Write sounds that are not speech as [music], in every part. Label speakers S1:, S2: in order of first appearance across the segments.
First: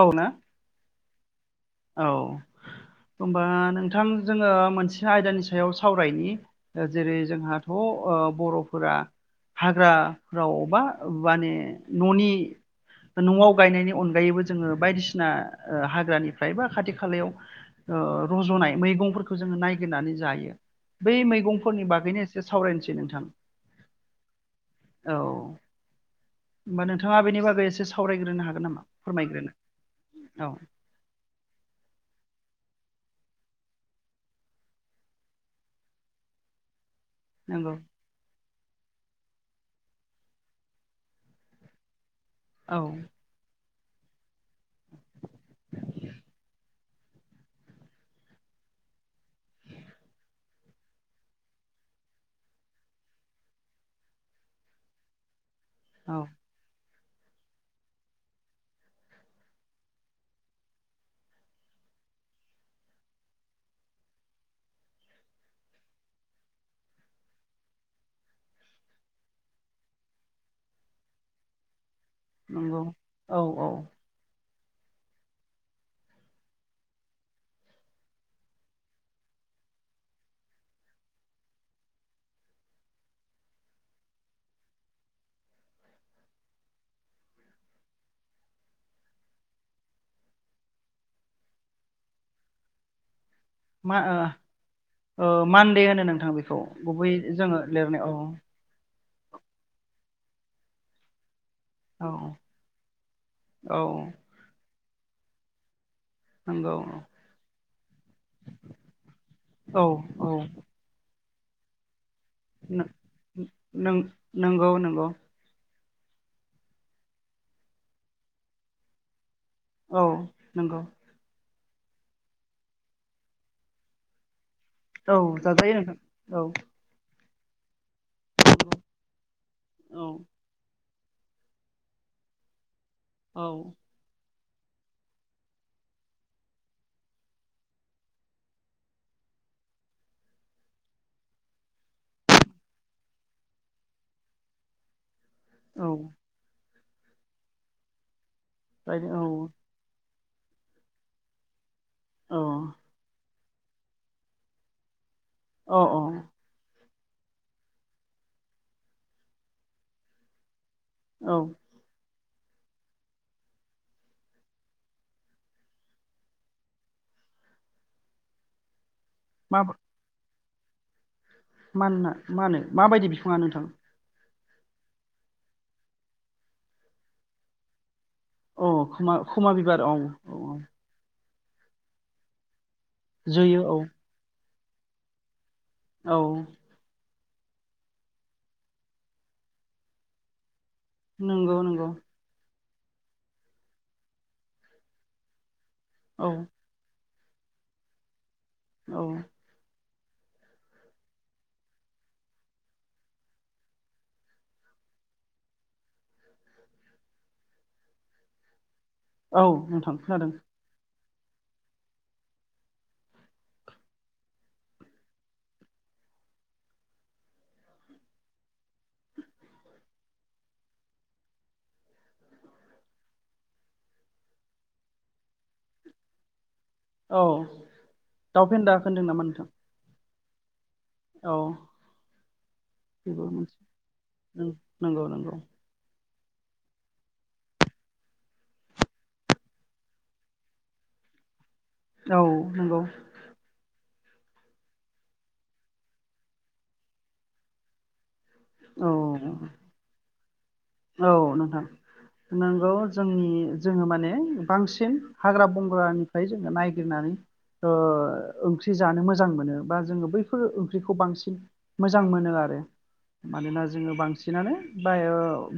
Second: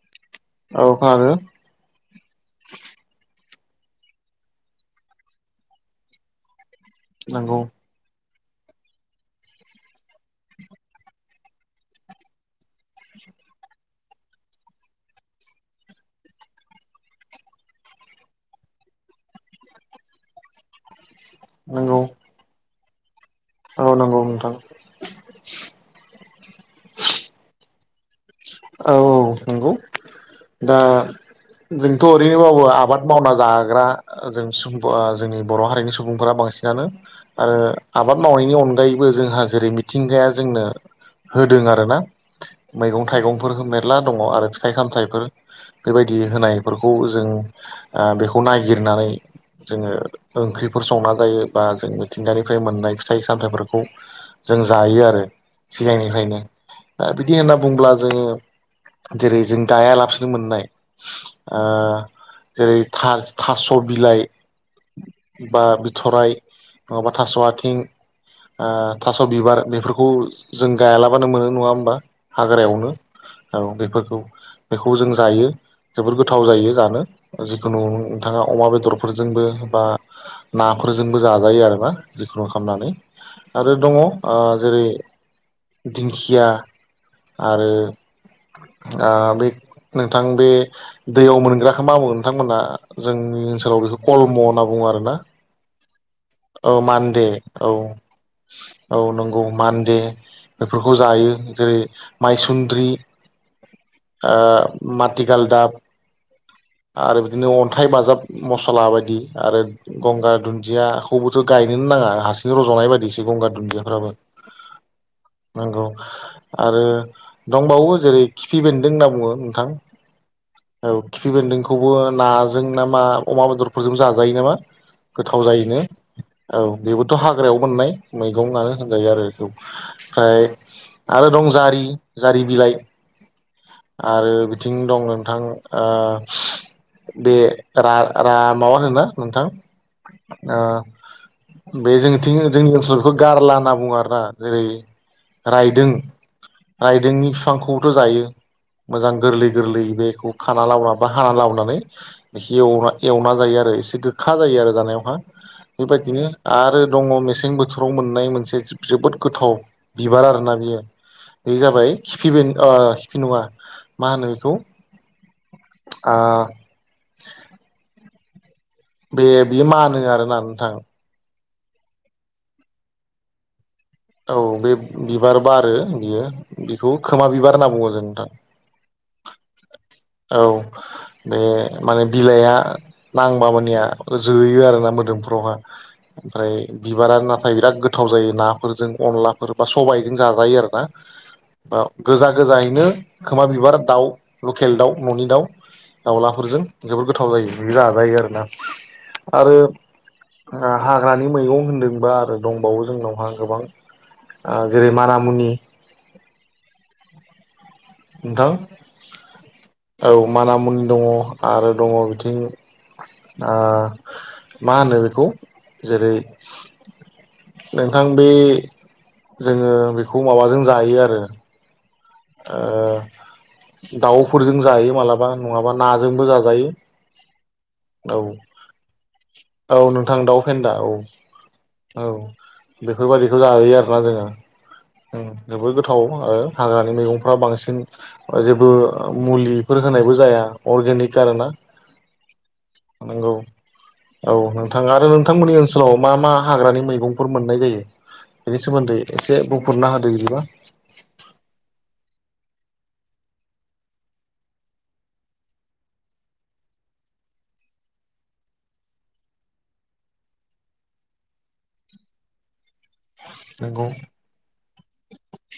S1: औ ना
S2: आरो
S1: औ होनबा नोंथां जोङो मोनसे आयदानि सायाव सावरायनि। जेरै
S2: नंगौ
S1: जोंहाथ' बर'फोरा हाग्राफ्राव बा माने न'नि न'आव गायनायनि अनगायैबो जोङो बायदिसिना हाग्रानि फ्रायबा खाथि खालायाव रज'नाय मैगंफोरखौ जोङो नायगिरनानै जायो। बै मैगंफोरनि
S2: नंगौ
S1: बागैनो एसे सावरायनोसै नोंथां।
S2: औ नंगौ नोंथां।
S1: औ होमबा नोंथाङा बेनि बागै एसे सावराय।
S2: औ औ नंगौ
S1: औ
S2: दा। जोंथ' ओरैनो मावो आबाद मावना जाग्रा जों जोंनि बर' हारिनि सुबुंफोरा। बांसिनानो आरो
S1: नंगौ
S2: आबाद मावनायनि अनगायै। अनगायैबो जोंहा जेरै मिथिंगाया जोंनो होदों आरो ना।
S1: औ।
S2: मेरला दङ आरो फिथाइ सामथफोर बेबायदि होनाय जों बेनो। नायागिरनानै। जोङो ओंख्रिफोर संना जायो बा जों मिथिंगानिफ्राय मोननाय फिथाइ सामथाइफोरखौ। जों जायो आरो
S1: औ
S2: सिगांनिफ्रायनो दा बिदि होनना बुंङोब्ला जोङो। जेरै जों गाया लाबासिनो मोननाय जेरै थास' बिलाइ बा बिथराय नङाबा थास' आथिं थास' बिबार बेफोरखौ जों गायालाबानो मोनो नङा होनबा?
S1: नंगौ।
S2: औ बेफोरखौ बेखौ जों जायो जोबोद गोथाव जायो जानो जिखुनु नोंथाङा अमा बेदरफोरजोंबो। बा नाफोरजोंबो जाजायो आरोना जिखुनु खालामनानै आरो दङ जेरै दिंखिया आरो।
S1: [inaudible]
S2: बे नोंथां बे दैयाव मोनग्राखौ मा बो नोंथांमोनहा जों। आंनि ओनसोलाव
S1: मा
S2: बेखौ
S1: ओ
S2: कल्म होनना बुङो आरोना।
S1: ओ मानदे होनो नोंथां बेखौ
S2: औ
S1: गुबै
S2: मानडे
S1: जोङो
S2: औ
S1: लिरनाय
S2: औ नंगौ मानडे। बेफोरखौ जायो जेरै
S1: औ
S2: माइसुन्द्रि
S1: औ
S2: आटिकाल दाब
S1: नंगौ
S2: आरो बिदिनो अन्थाइ बाजाब मसला बायदि आरो
S1: औ औ
S2: गंगार दुन्दिया। खौबोथ' गायनोना नाङा हारसिं रज'नाय बायदिसो गंगार
S1: नों
S2: दुन्दियाफ्राबो
S1: नंगौ नंगौ
S2: नंगौ। आरो दंबावो जेरै खिफि बेन्दों होनना बुङो
S1: औ नंगौ।
S2: खौबो नाजों ना मा अमा बेदरफोरजों जाजायो नामा
S1: औ
S2: गोथाव
S1: जाजायो
S2: जायोनो
S1: नोंथां
S2: औ बेबो थ' हाग्रायाव मोननाय मैगंफ्रानो होनजायो आरो बेखौ
S1: औ
S2: ओमफ्राय। आरो दं जारि जारि बिलाइ
S1: औ
S2: आरो बि बिथिं दं नोंथां। बे माबा होनो ना नोंथां। औ। बे जोंथिं जोंनि ओनसोल बेखौ गारला होनना बुङो आरोना जेरै
S1: औ
S2: रायदों रायदोंनि बिफांखौबोथ' जायो
S1: बायदि
S2: मोजां
S1: औ
S2: गोरलै गोरलै बेखौ। खाना लाबोना बा हाना लाबोनानै
S1: औ
S2: एव एवना जायो आरो एसे गोखा जायो आरो जानायावहा।
S1: औ औ
S2: बेबायदिनो आरो दङ मेसें बोथोराव मोननाय मोनसे जोबोद गोथाव बिबार आरोना बियो।
S1: औ
S2: बे जाबाय सिफि बे सिफि नङा मा होनो बेखौ। आ। बे
S1: मा
S2: बेयो मानो आरोना नोंथां।
S1: मा मानो माबायदि बिफाङा नोंथां।
S2: औ बे बिबार बारो बियो बेखौ खोमा बिबार होनना बुङो जों नोंथां।
S1: औ खोमा खुमा बिबार औ औ औ
S2: बे माने बिलाइआ नांबा
S1: जोयो औ
S2: मानिया जोयो आरोना मोदोमफ्रावहा
S1: औ
S2: ओमफ्राय बिबारा नाथाय बिराद गोथाव जायो नाफोरजों अनलाफोर बा सबायजों जाजायो आरोना
S1: नंगौ
S2: बा
S1: नंगौ
S2: गोजा गोजायै बिदिनो खोमा बिबार दाउ लकेल दाउ न'नि दाउ
S1: औ
S2: दाउलाफोरजों जोबोद गोथा गोथाव जायो बि जाजायो आरोना
S1: औ
S2: आरो हाग्रानि मैगं होनदोंबा आरो दंबावो जोंनावहा गोबां जेरै मानामुनि नोंथां।
S1: औ नोंथां
S2: औ
S1: खोनादों
S2: मानामुनि दङ आरो दङ बिथिं मा होनो बेखौ जेरै नोंथां बे जोङो बेखौ माबाजों जायो आरो दाउफोरजों जायो मालाबा नङाबा नाजोंबो जाजायो
S1: औ
S2: औ
S1: दाउ फेन्दा होनदों नामा नोंथां।
S2: औ नोंथां दाउ फेन्दा औ औ
S1: बेबो
S2: बेफोरबायदिखौ
S1: मोनसे
S2: जायो आरोना
S1: नंगौ
S2: जोङो
S1: नंगौ
S2: जोबोद गोथाव आरो हाग्रानि मैगंफ्रा बांसिन जेबो मुलिफोर होनायबो जाया अर्गेनिक खा आरोना
S1: औ नंगौ।
S2: नंगौ औ नोंथां आरो नोंथांमोननि ओनसोलाव मा मा हाग्रानि मैगंफोर मोननाय जायो। बेनि
S1: औ
S2: सोमोन्दै एसे बुंफोरना होदो बिदिबा
S1: नोंगौ जोंनि जोङो माने बांसिन हाग्रा बंग्रानिफ्राय जोङो नायगिरनानै ओ ओंख्रि जानो मोजां मोनो बा जोङो बैफोर ओंख्रिखौ बांसिन मोजां मोनो आरो मानोना
S2: नंगौ
S1: जोङो बांसिनानो बा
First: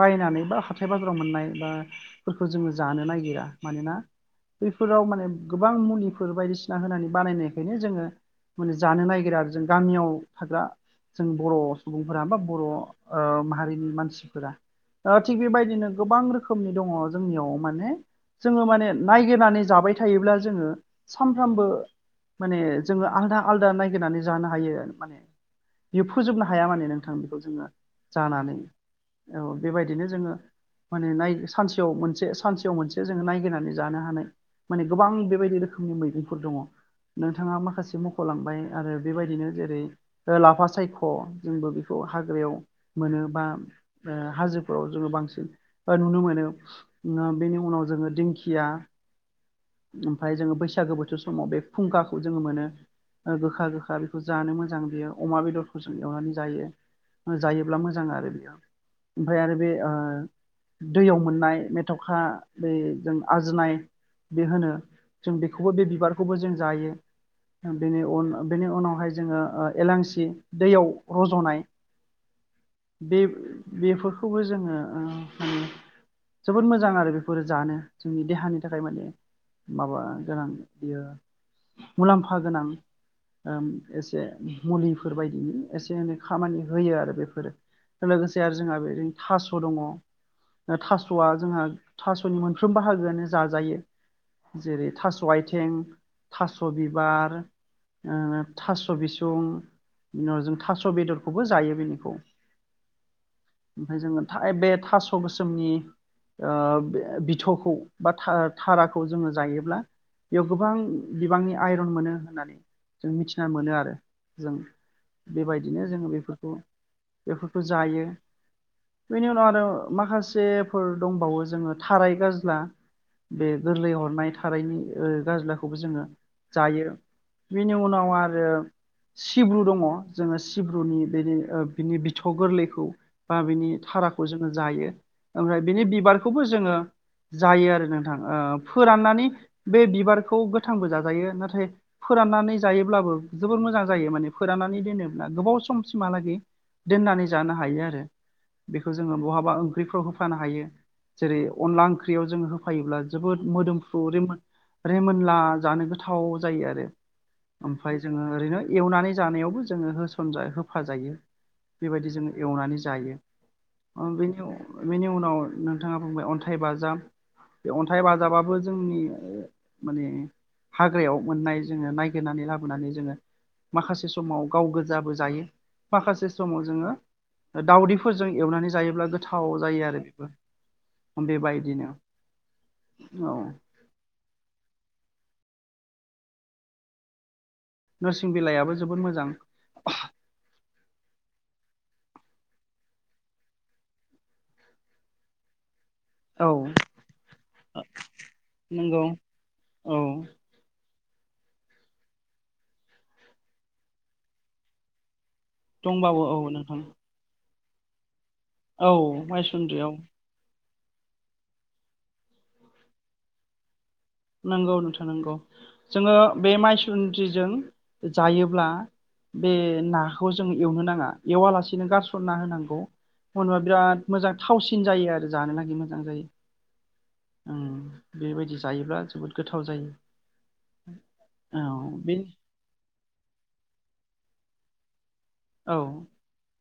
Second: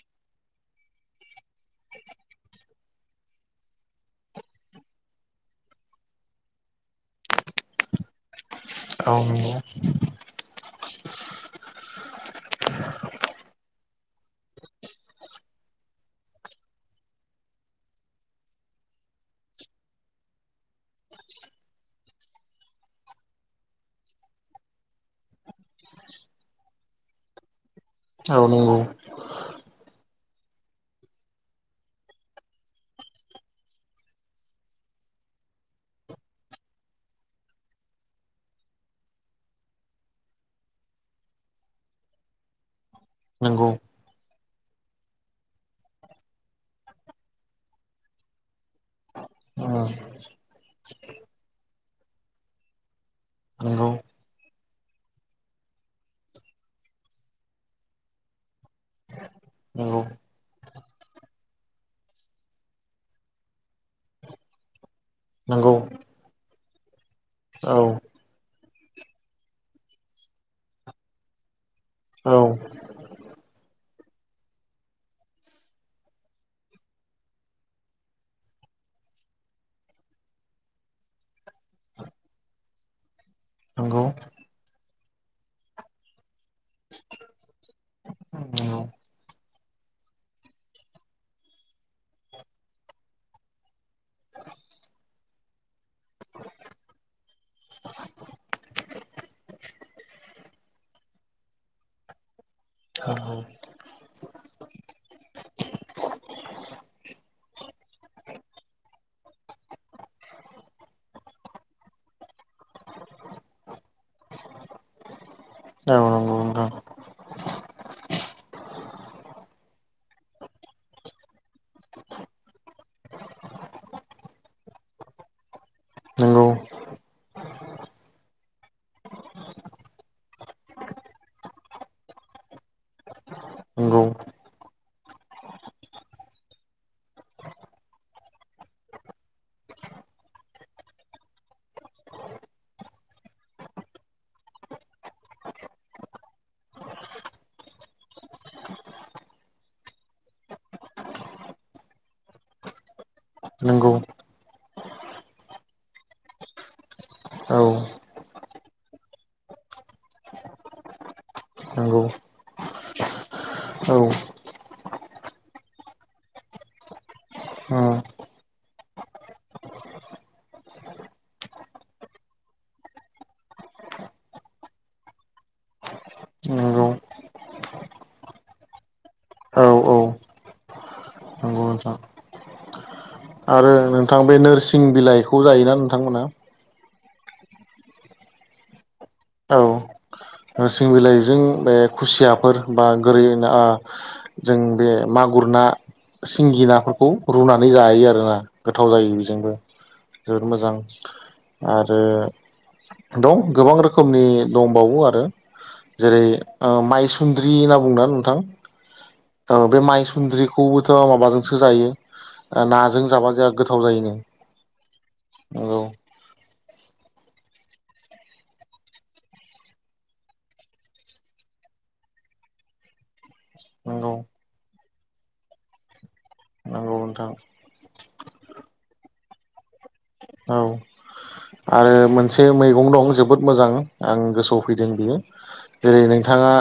S1: बायनानै बा हाब थाइ बाजाराव मोननाय बाफोरखौ जोङो जानो नागिरा मानोना बैफोराव माने गोबां मुलिफोर बायदिसिना होनानै बानायनायखायनो जोङो माने जानो
S2: औ
S1: नागिरा
S2: नंगौ
S1: जों गामियाव थाग्रा जों बर' सुबुंफोरा बा बर' ओ माहारिनि मानसिफोरा ओ थिग बेबायदिनो गोबां रोखोमनि दङ जोंनियाव माने जोङो माने नायगिरनानै जाबाय थायोब्ला जोङो सानफ्रामबो माने जोङो आलदा आलदा नायगिरनानै जानो हायो माने बियो फोजोबनो हाया माने नोंथां बेखौ जोङो जानानै औ बेबायदिनो जोङो माने सानसेयाव मोनसे सानसेयाव मोनसे जोङो नायगिरनानै जानो हानाय माने गोबां बेबाय यदि रोखोमनि मैगंफोर दङ नोंथाङा माखासे मख'लांबाय आरो बेबायदिनो जेरै लाफा सायख' जोंबो बे खौ हाग्रायाव मोनो बा ओ हाजो फोराव जोङो बांसिन ओ नुनो मोनो बेनि उनाव जोङो दिंखिया
S2: औ
S1: ओमफ्राय जोङो बैसागो बोथोर समाव बे खुंखाखौ जोङो मोनो। गोखा
S2: नंगौ
S1: गोखा बेखौ जानो मोजां बियो अमा बेदरखौ जों एवनानै जायो। जायोब्ला मोजां आरो बियो ओमफ्राय आरो बे ओ दैयाव मोननाय मेथाखा बे जों आजिनाय जे होनो जों बेखौबो बे
S2: नंगौ
S1: बिबारखौबो जों जायो बेनि
S2: ओम
S1: उन बेनि उनावहाय जोङो ओ एलांसि दैयाव रज'नाय बे बेफोरखौबो जोङो ओ माने जोबोद मोजां आरो बेफोरो जानो जोंनि देहानि थाखाय माने माबा गोनां बियो मुलामफा गोनां ओम
S2: नंगौ
S1: एसे मुलिफोर बायदिनि एसे एनै खामानि होयो आरो बेफोरो
S2: नंगौ
S1: बो दङ थास'या जोंहा थास'नि मोनफ्रोमबो हागोयानो जाजायो। जेरै थास' आयथिं थास' बिबार ओ थास' बिसुं बिनि उनाव जों थास' बेदरखौबो जायो बेनिखौ
S2: [unintelligible]
S1: ओमफ्राय जोङो थाइ बे थास' गोसोमनि ओ बिथ'खौ बा थारा थाराखौ जोङो जायोब्ला बेयाव गोबां बिबांनि आइरन मोनो होननानै जों मिथिना मोनो आरो जों बेबायदिनो
S2: औ
S1: जोङो बेफोरखौ बेफोर जायो। बेनि उनाव आरो माखासेफोर दंबावो जोङो थाराय गाज्ला। बे गोरलै हरनाय थारैनि ओ गाज्लाखौबो जोङो
S2: नंगौ
S1: जायो। बेनि उनाव आरो सिब्रु दङ जोङो सिब्रुनि बेनि ओ बिनि बिथ' गोरलैखौ बा बिनि
S2: नंगौ
S1: थाराखौ जोङो जायो। ओमफ्राय बिनि बिबारखौबो जोङो जायो आरो नोंथां ओ फोराननानै बे बिबारखौ गोथांबो जाजायो नाथाय फो राननानै जायोब्लाबो जोबोर मोजां जायो माने फोराननानै दोनोब्ला गोबाव सम सिमहालागै दोननानै जानो हायो आरो बेखौ जोङो बहाबा ओंख्रिफ्राव होफानो हायो। जेरै अनला ओंख्रियाव जोङो होफायोब्ला जोबोद
S2: नंगौ
S1: मोदोमफ्रु रिमोन रेमोनला जानो गोथाव जायो आरो
S2: औ नंगौ नोंथां नंगौ औ
S1: ओमफ्राय जोङो ओरैनो एवनानै जानायावबो जोङो होसन जा होफाजायो
S2: नंगौ
S1: बेबायदि जो एवनानै जायो। ओ
S2: औ
S1: बेनि बेनि उनाव नोंथाङा बुंबाय अनथाइ बाजाब। बे अनथाइ
S2: ओम
S1: बाजाबाबो जोंनि माने हाग्रायाव मोननाय जोङो नायगिरनानै लाबोनानै जोङो माखासे समाव गाव गोजाबो जायो माखासे समाव
S2: नंगौ
S1: जोङो दाउदैफोरजों एवनानै जायोब्ला गोथाव जायो
S2: औ
S1: आरो
S2: औ
S1: बेबो।
S2: नंगौ
S1: बेबायदिनो
S2: नोंथां
S1: औ
S2: आरो नोंथां बे नोरसिं बिलाइखौ जायोना नोंथांमोना।
S1: नोरसिं बिलाइयाबो जोबोद मोजां।
S2: औ नोरसिं बिलाइजों बे खुसियाफोर बा गोरै ना जों बे मागुर ना
S1: औ
S2: सिंगि नाफोरखौ रुनानै जायो आरोना गोथाव
S1: नंगौ
S2: जायो बेजोंबो।
S1: औ
S2: जोबोद मोजां। आरो दं गोबां रोखोमनि दंबावो आरो जेरै
S1: दंबावो औ नोंथां
S2: ओ माइसुन्द्रि होनना बुङो नोंथां।
S1: औ
S2: औ बे
S1: माइसुन्द्रियाव
S2: माइ सुन्द्रिखौबोथ' माबाजोंसो जायो नाजों जाबा जों गोथाव जायो नो।
S1: नंगौ नोंथां नंगौ जोङो बे माइसुन्द्रिजों जायोब्ला। बे नाखौ जों एवनो नाङा एवालासेनो गारसनना होनांगौ। [unintelligible] बिराद
S2: नंगौ
S1: मोजां थावसिन जायो आरो जानो लागै मोजां जायो।
S2: नंगौ नोंथां
S1: ओम बेबायदि जायोब्ला जोबोद गोथाव जायो।
S2: औ
S1: औ
S2: आरो
S1: बे
S2: मोनसे मैगं दं जोबोद मोजां आं गोसोआव फैदों बियो
S1: औ
S2: जेरै नोंथाङा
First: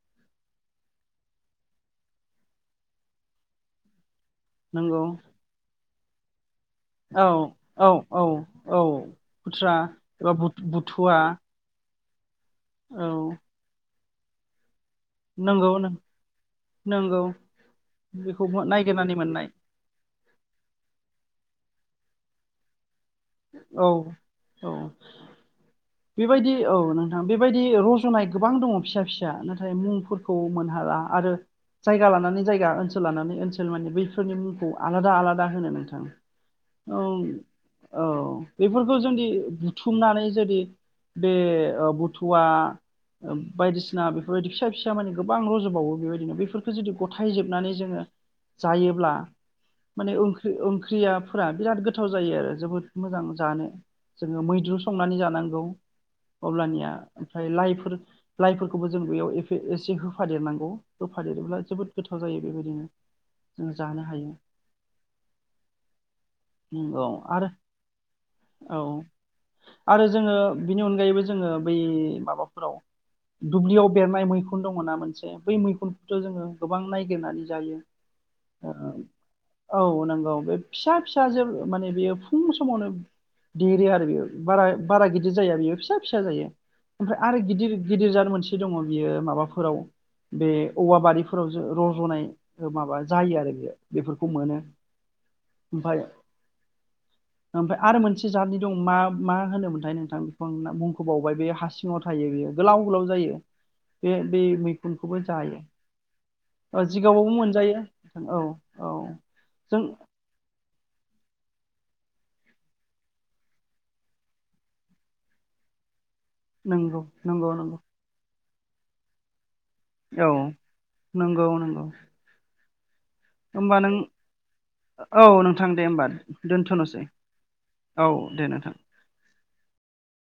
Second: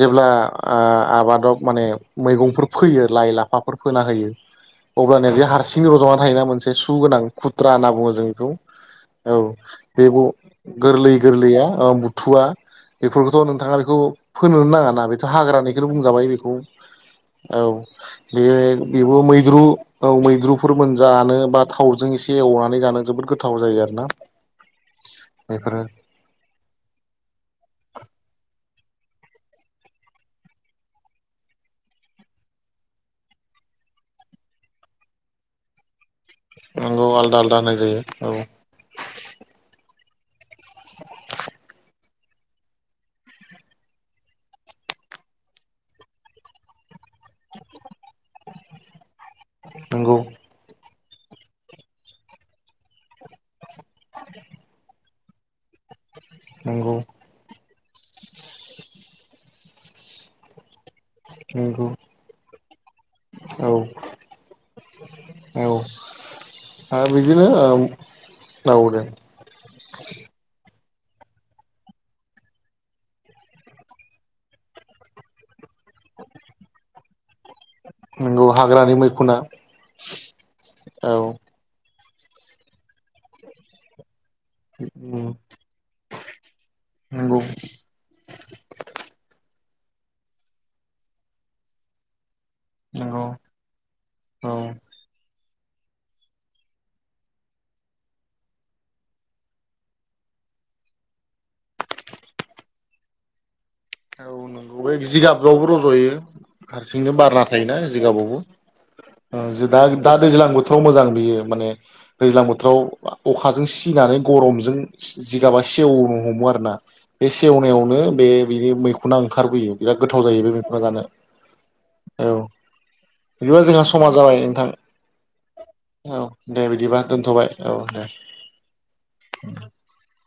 S2: जेब्ला ओ आबादाव माने मैगंफोर फोयो लाइ लाफाफोर फोना होयो।
S1: नंगौ
S2: अब्लानो बे हारसिं रज'नानै थायोना मोनसे सुगोनां
S1: औ
S2: खुथ्रा होनना
S1: औ
S2: बुङो जों
S1: औ
S2: बेखौ।
S1: औ
S2: औ
S1: खुथ्रा
S2: बे
S1: एबा
S2: गोरलै
S1: बुथुवा
S2: गोरलैया बुथुवा
S1: औ
S2: बेफोरखौथ' नोंथाङा बेखौ फोनो नाङा ना बेथ'
S1: नंगौ
S2: हाग्रानिखौनो बुंजाबाय बेखौ
S1: नंगौ
S2: औ
S1: बेखौ
S2: बे
S1: नायगिरनानै
S2: बेबो
S1: मोननाय
S2: मैद्रु। औ मैद्रुफोर मोन जानो बा थावजों एसे एवनानै जानो जोबोद गोथाव जायो
S1: औ
S2: आरो ना
S1: औ बेबायदि औ नोंथां बेबायदि रज'नाय गोबां दङ फिसा फिसा नाथाय मुंफोरखौ मोनहाला आरो जायगा लानानै जायगा ओनसोल लानानै ओनसोल माने बैफोरनि मुंखौ आलादा आलादा होनो नोंथां औ
S2: नोंगौ आलदा आलदा होनाय
S1: औ बेफोरखौ जोंदि बुथुमनानै जुदि बे ओ बुथुवा बायदिसिना बेफोरबायदि फिसा फिसा माने गोबां रज'बावो बेबायदिनो बेफोरफोरखौ जुदि ग थाइ जोबनानै जोङो जायोब्ला
S2: नंगौ
S1: माने ओंख्रि ओं ख्रियाफोरा बिराद गोथाव जायो आरो जोबोद मोजां जानो जोङो मैद्रु संनानै जानांगौ अब्लानिया
S2: नंगौ
S1: ओमफ्राय लाइफोर लाइफोरखौबो जों बेयाव एफे एसे होफादेरनांगौ होफा देरोब्ला
S2: नंगौ
S1: जोबोद गोथाव जायो बेबायदिनो
S2: औ
S1: जों जानो हायो
S2: औ
S1: उम
S2: हो
S1: औ
S2: बिदिनो
S1: आरो
S2: ओम औ दे
S1: आरो जोङो बिनि अनगायैबो जोङो बै माबाफोराव दुब्लियाव बेरनाय मैखुन दङना मोनसे बै मैखुनखौथ' जोङो गोबां नायगिरनानै जायो
S2: नंगौ हाग्रानि मैखुना
S1: औ नंगौ बे फिसा
S2: औ
S1: फिसा जोब माने बेयो फुं समावनो देरो आरो बेयो बारा बारा गिदिर जाया बेयो फिसा फिसा जायो ओमफ्राय
S2: नंगौ
S1: आरो
S2: नंगौ
S1: गिदिर गिदिर जार मोनसे दङ बियो माबाफोराव बे औवा बारिफोराव जो रज'नाय माबा
S2: औ
S1: जायो आरो बेयो बेफोरखौ मोनो ओमफाय ओमफ्राय आरो मोनसे जातनि दं मा मा होनोमोनथाय नोंथां बेखौ आं मुंखबावबाय बे हा सिङाव थायो बेयो गोलाव गोलाव जायो बे
S2: औ
S1: बे
S2: नंगौ बे
S1: मैखुनखौबो जायो
S2: जिगाबावबो रज'यो
S1: ओ
S2: हारसिंनो
S1: जिगाबावबो
S2: बारना थायोना
S1: मोनजायो नोंथां।
S2: जिगाबावबो
S1: औ औ
S2: दा
S1: जों
S2: दा दैज्लां बोथोर जोबोद मोजां बियो माने दैज्लां बोथोराव अखाजों सिनानै गरमजों जिगाबा सेवनो हमो आरो ना
S1: नंगौ
S2: बे
S1: नंगौ नंगौ
S2: सेवनायावनो बे बिनि मैखुना ओंखारबोयो बिराद गोथाव
S1: औ
S2: जायो बे मैखुना जानो
S1: नंगौ नंगौ
S2: औ बिदिबा
S1: होमबा
S2: जोंहा
S1: नों
S2: समा जाबाय
S1: औ दे होमबा
S2: नोंथां औ दे बिदिबा
S1: दोनथ'नोसै
S2: दोनथ'बाय औ दे